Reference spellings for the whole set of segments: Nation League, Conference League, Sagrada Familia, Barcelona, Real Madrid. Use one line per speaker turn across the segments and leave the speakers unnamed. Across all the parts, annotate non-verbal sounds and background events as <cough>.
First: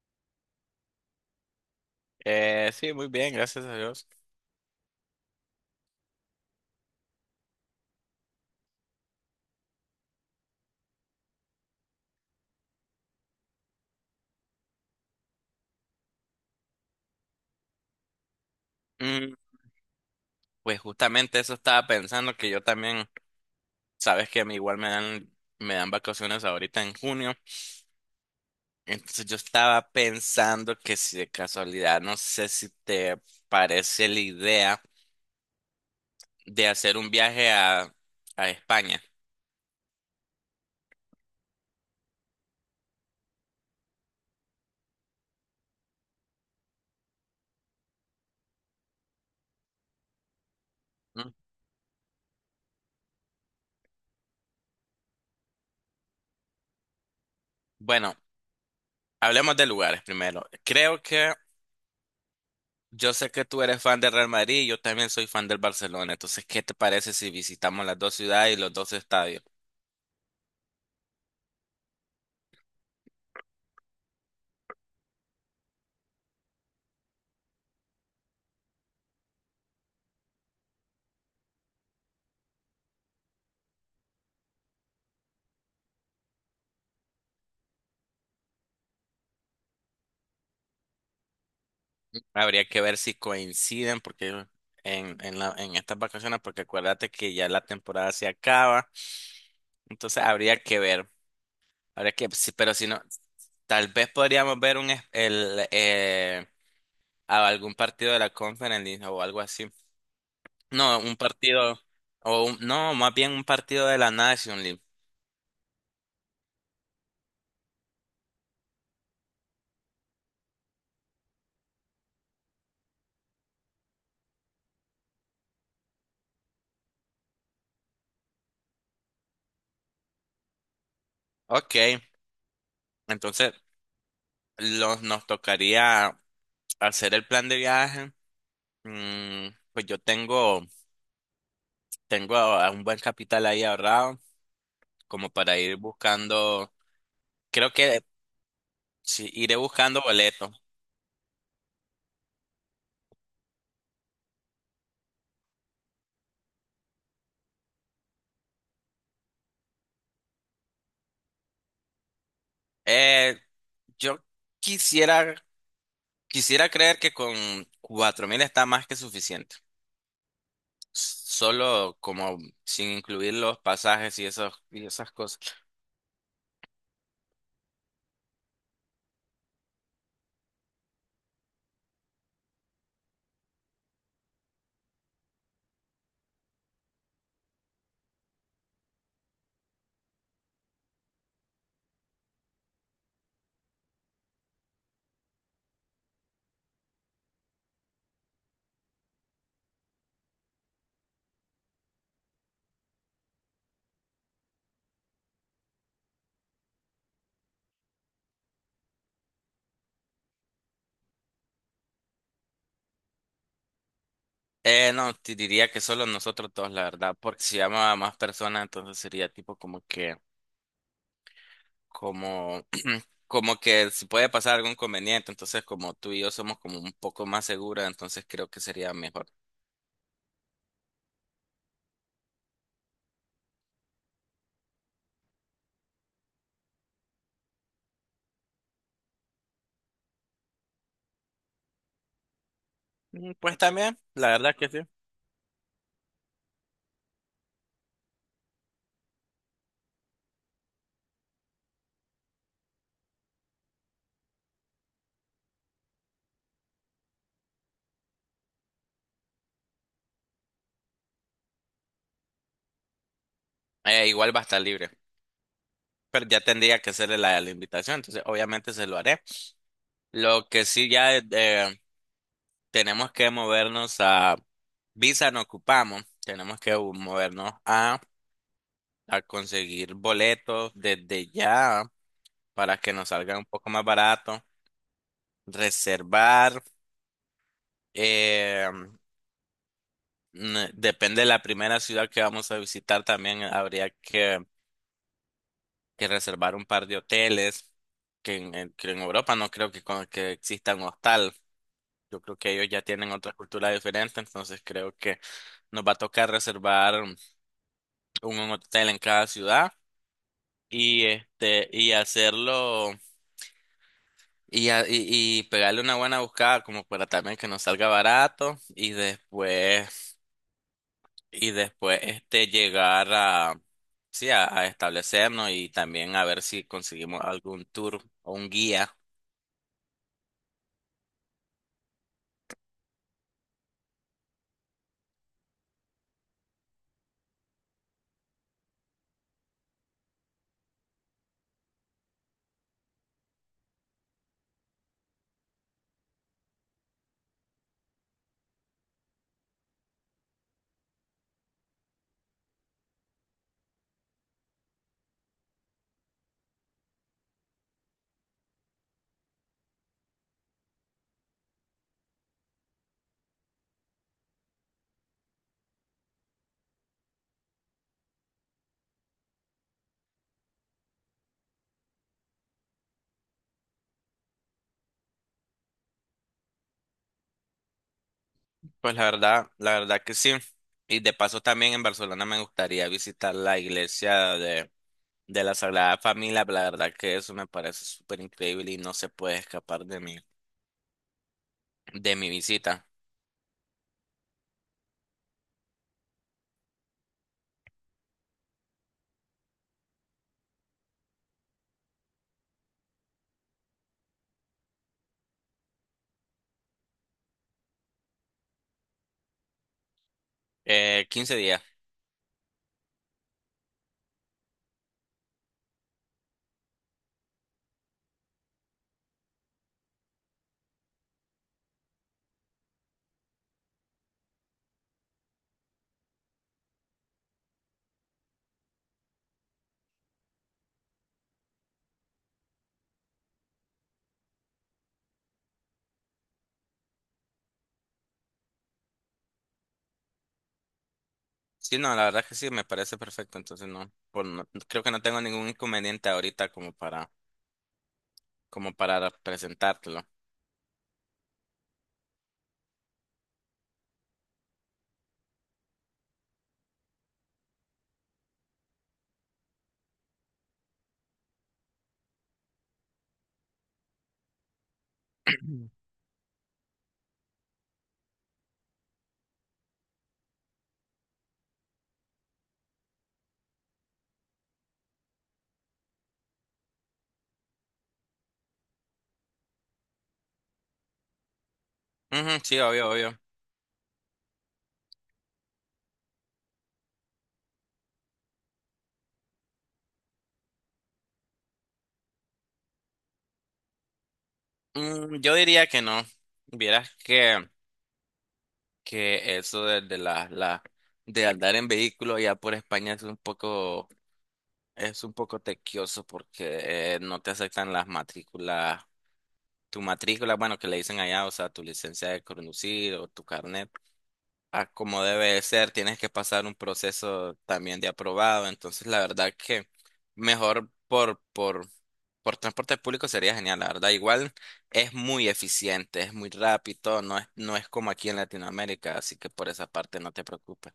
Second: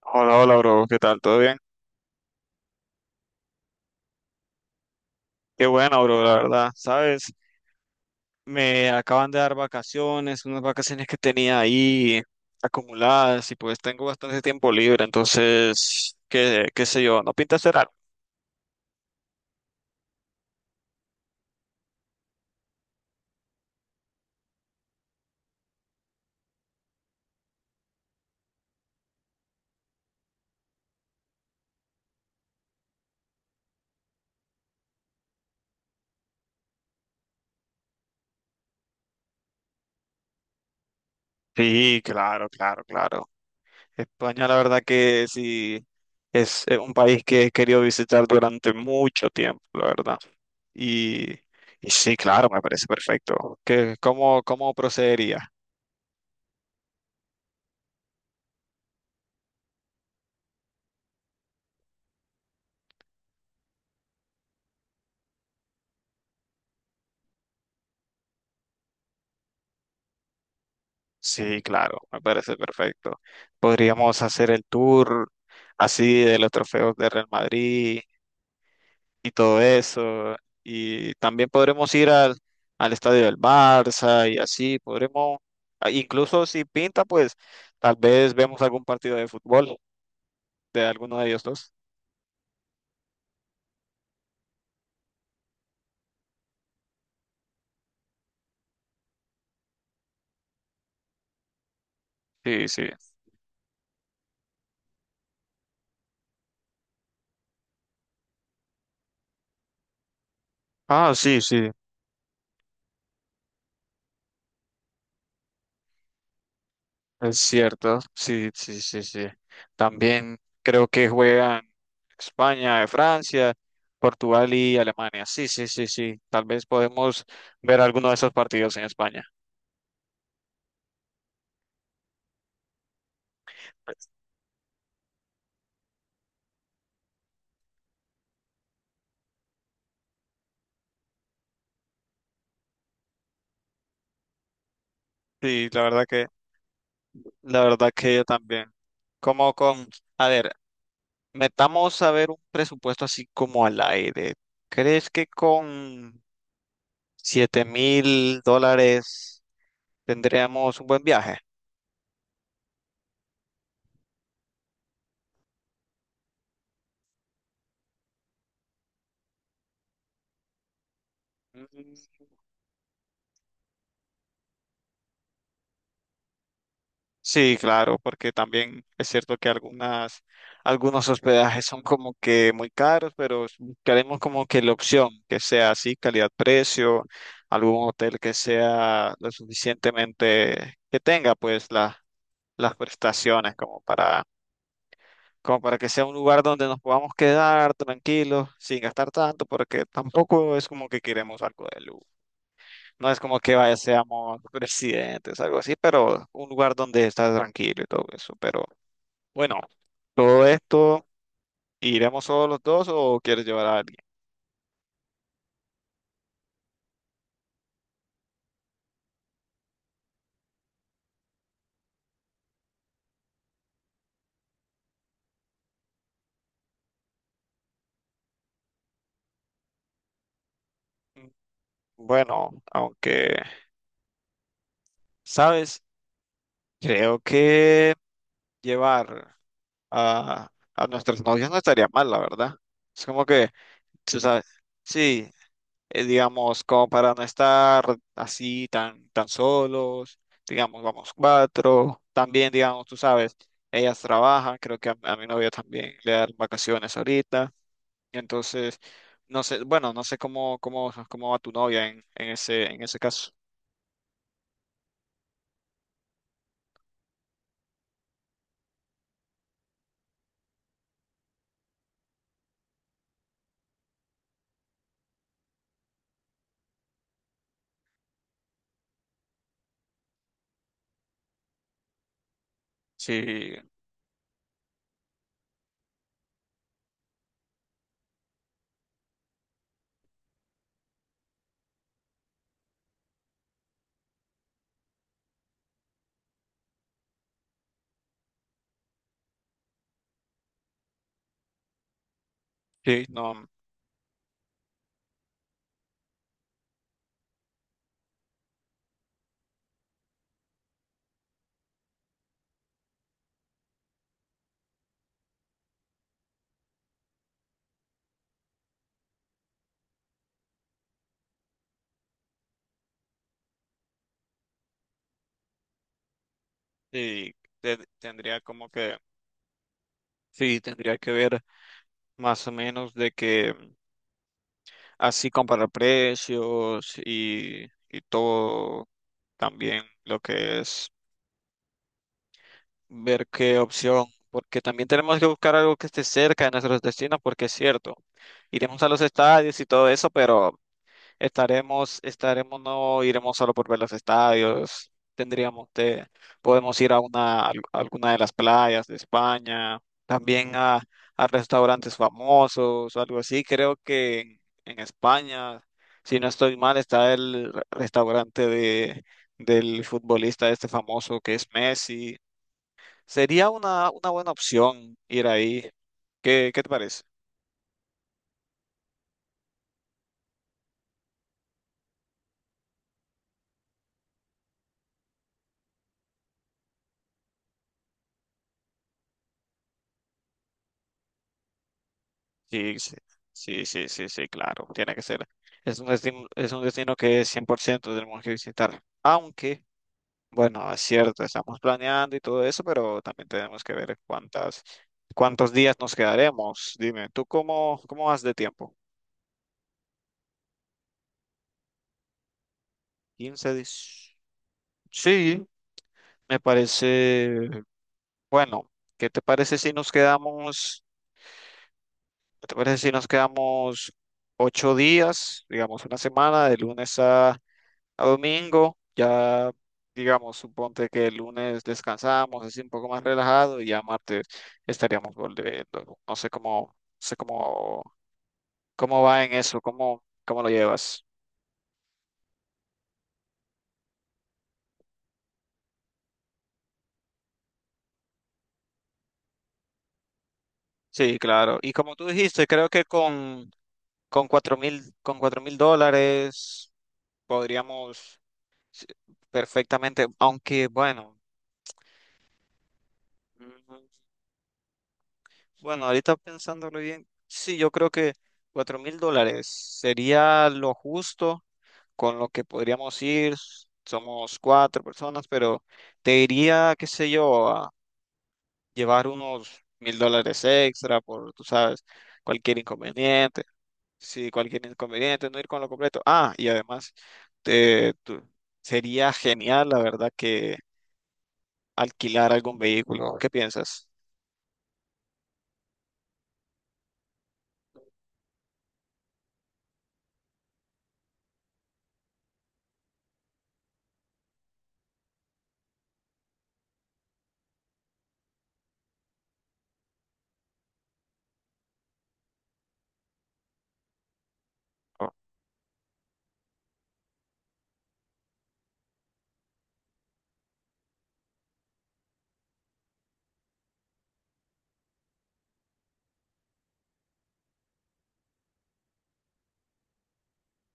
Hola, hola, bro. ¿Qué tal? ¿Todo bien?
Sí, muy bien, gracias a Dios.
Qué bueno, bro, la verdad. ¿Sabes? Me acaban de dar vacaciones, unas vacaciones que tenía ahí acumuladas y pues tengo bastante tiempo libre, entonces, qué sé yo, ¿no pinta hacer algo?
Mm, pues justamente eso estaba pensando que yo también. Sabes que a mí igual me dan vacaciones ahorita en junio. Entonces yo estaba pensando que si de casualidad, no sé si te parece la idea de hacer un viaje a España.
Sí, claro, claro, claro. España, la verdad que sí, es un país que he querido visitar durante mucho tiempo, la verdad. Y,
¿No?
y sí, claro, me parece perfecto. ¿Qué, cómo procedería?
Bueno, hablemos de lugares primero. Creo que yo sé que tú eres fan del Real Madrid y yo también soy fan del Barcelona. Entonces, ¿qué te parece si visitamos las dos ciudades y los dos estadios?
Sí, claro, me parece perfecto. Podríamos hacer el tour así de los trofeos de Real Madrid y todo eso. Y también podremos ir al estadio del Barça y así. Podremos, ah, incluso si pinta, pues tal vez vemos algún partido de fútbol de alguno de ellos dos.
Habría que ver si coinciden porque en estas vacaciones, porque acuérdate que ya la temporada se acaba, entonces habría que ver, habría que, sí,
Sí,
pero
sí.
si no, tal vez podríamos ver a algún partido de la Conference League o algo así. No,
Ah,
un
sí, sí.
partido, no, más bien un partido de la Nation League.
Es cierto, sí, sí, sí, sí. También creo que juegan España, Francia, Portugal y Alemania. Sí, sí, sí, sí. Tal vez podemos ver alguno de esos partidos en España.
Ok, entonces nos tocaría hacer el plan de viaje. Mm, pues yo tengo, tengo a un buen capital ahí ahorrado, como para
Sí,
ir
la verdad que,
buscando.
la
Creo
verdad
que
que yo también.
sí,
Como
iré
con,
buscando
a
boletos.
ver, metamos a ver un presupuesto así como al aire. ¿Crees que con $7000 tendríamos un buen viaje?
Eh, yo quisiera, quisiera creer que con 4000 está más que suficiente. Solo como sin incluir los pasajes y esas cosas.
Sí, claro, porque también es cierto que algunas, algunos hospedajes son como que muy caros, pero queremos como que la opción que sea así, calidad-precio, algún hotel que sea lo suficientemente, que tenga pues las prestaciones como para, como para que sea un lugar donde nos podamos quedar tranquilos, sin gastar tanto, porque tampoco es como que queremos algo de lujo. No es como que vaya, seamos presidentes, algo así, pero un lugar donde estás tranquilo y todo eso, pero bueno, todo esto, ¿iremos solo los dos o quieres llevar a alguien?
No, te diría que solo nosotros dos, la verdad, porque si llamo a más personas, entonces sería tipo como que, como, <clears throat> como que si puede pasar algún inconveniente, entonces como tú y yo somos como un poco más seguras, entonces creo que sería mejor.
Mm, bueno, aunque, ¿sabes? Creo que llevar a nuestras novias no estaría mal, la verdad. Es como
Mm,
que,
Pues también,
tú
la
sabes,
verdad que sí.
sí, digamos, como para no estar así tan solos, digamos, vamos cuatro, también, digamos, tú sabes, ellas trabajan, creo que a mi novia también le dan vacaciones ahorita. Entonces, no sé, bueno, no sé cómo va tu novia en ese, en ese caso.
Igual va a estar libre, pero ya tendría que hacerle la invitación, entonces obviamente se lo haré. Lo que sí ya tenemos que movernos a... Visa no ocupamos, tenemos que movernos a conseguir boletos desde ya para que nos salga un
Sí,
poco más barato, reservar. eh, Depende de la primera ciudad que vamos a visitar, también habría que reservar un par de hoteles, que en Europa no creo que exista un hostal. Yo creo que ellos ya
sí,
tienen otra
no,
cultura diferente, entonces creo que nos va a tocar reservar un hotel en cada ciudad y este, y hacerlo, y pegarle una buena buscada como para también que nos salga barato, y después este llegar a, sí, a establecernos, y también a ver si conseguimos
sí,
algún tour o
tendría
un
como
guía.
que, sí, tendría que ver más o menos de que así comparar precios y todo también lo que es ver qué opción, porque también tenemos que buscar algo que esté cerca de nuestros destinos, porque es cierto, iremos a los estadios y todo eso, pero estaremos, no iremos solo por ver los estadios, tendríamos de, podemos ir a una, alguna de las playas de España, también a restaurantes famosos o algo así. Creo que en España, si no estoy mal, está el restaurante de, del futbolista este famoso que es Messi. Sería una buena opción ir ahí. ¿Qué, qué te parece?
Pues la verdad que sí. Y de paso también en Barcelona me gustaría visitar la iglesia de la Sagrada Familia. La verdad que eso me parece súper increíble y no se puede escapar de mi
Sí,
visita.
sí, sí, sí, sí, sí, claro, tiene que ser. Es un destino que 100% tenemos que visitar. Aunque, bueno, es cierto, estamos planeando y todo eso, pero también tenemos que ver cuántas, cuántos días nos quedaremos. Dime, ¿tú cómo, cómo vas de tiempo?
15 días.
15 días. Sí, me parece, bueno, ¿qué te parece si nos quedamos, qué te parece si nos quedamos ocho días, digamos una semana, de lunes a domingo, ya digamos, suponte que el lunes descansamos, así un poco más relajado y ya martes estaríamos volviendo. No sé cómo, no sé cómo, cómo, va en eso, cómo, cómo lo llevas.
Sí, no, la verdad que sí, me parece perfecto. Entonces no, por no- creo que no tengo ningún inconveniente ahorita como para, como para presentártelo.
Sí, claro. Y como tú dijiste, creo que con cuatro mil dólares podríamos sí, perfectamente, aunque bueno, mm,
<clears throat>
bueno, ahorita pensándolo bien, sí, yo creo que $4000 sería lo justo con lo que podríamos ir, somos cuatro personas, pero te diría, qué sé yo, a llevar unos $1000 extra por, tú sabes,
Ujú,
cualquier
sí, obvio, obvio.
inconveniente. Sí, cualquier inconveniente, no ir con lo completo. Ah, y además, te- tú- sería genial, la verdad, que alquilar algún vehículo. ¿Qué piensas?
Mm, yo diría que no. Vieras que eso de la, la de andar en vehículo allá por España es un poco, es un poco tequioso porque no te aceptan las matrículas, tu matrícula, bueno, que le dicen allá, o sea, tu licencia de conducir o tu carnet, a como
Oh,
debe de ser, tienes que pasar un proceso también de aprobado. Entonces, la verdad que mejor por transporte público sería genial, la verdad. Igual es muy eficiente, es muy rápido, no es como aquí en Latinoamérica, así que por esa parte no te preocupes.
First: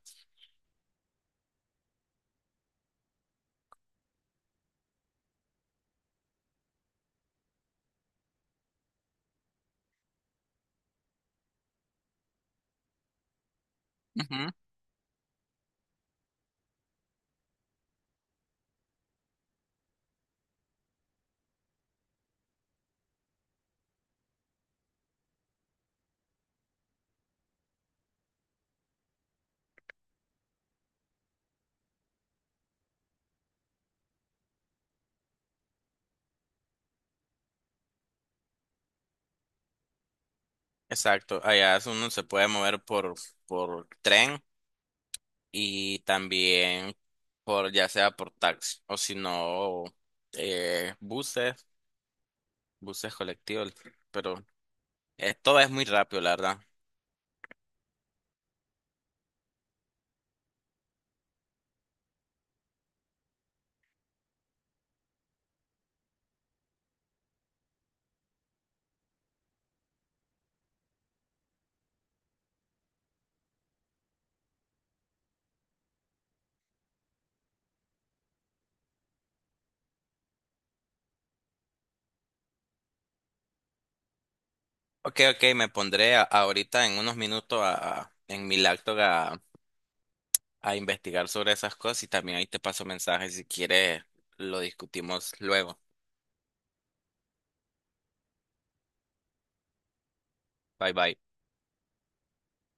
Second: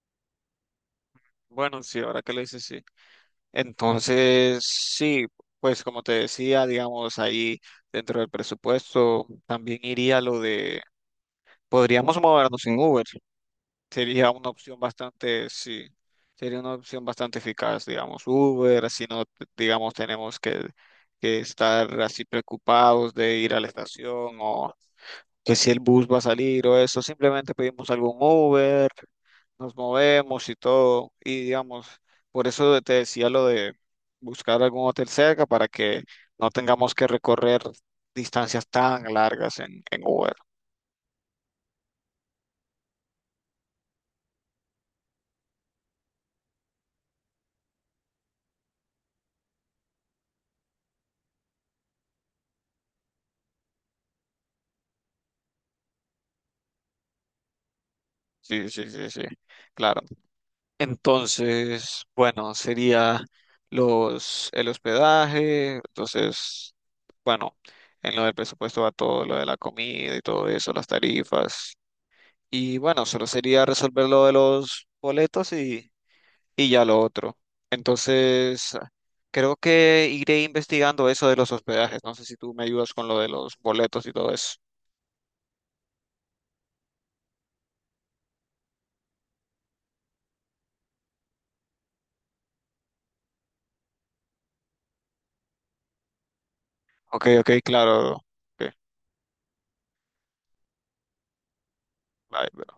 bueno, sí, ahora que lo dices, sí. Entonces, sí, pues como te decía, digamos, ahí dentro del presupuesto también iría lo de podríamos movernos en Uber. Sería una
Ujú.
opción bastante, sí, sería una opción bastante eficaz, digamos, Uber, así no, digamos, tenemos que estar así preocupados de ir a la estación o que si el bus va a salir o eso, simplemente pedimos algún Uber, nos movemos y todo, y digamos, por eso te decía lo de buscar algún hotel cerca para que no tengamos que recorrer distancias tan largas en Uber.
Exacto, allá es uno se puede mover por tren, y también por ya sea por taxi, o si no, buses, buses colectivos, pero eh, todo es muy rápido, la verdad.
Sí, sí, sí, sí, claro. Entonces, bueno, sería los, el hospedaje, entonces, bueno, en lo del presupuesto va todo lo de la comida y todo eso, las tarifas. Y bueno, solo sería resolver lo de los boletos y ya lo otro. Entonces, creo que iré investigando eso de los hospedajes. No sé si tú me ayudas con lo de los boletos y todo eso.
Ok, ok, me pondré ahorita en unos minutos en mi laptop a investigar sobre esas cosas, y también ahí te paso mensajes si quieres, lo discutimos luego.
Ok, ok, claro. Ok,
Bye bye.
bye,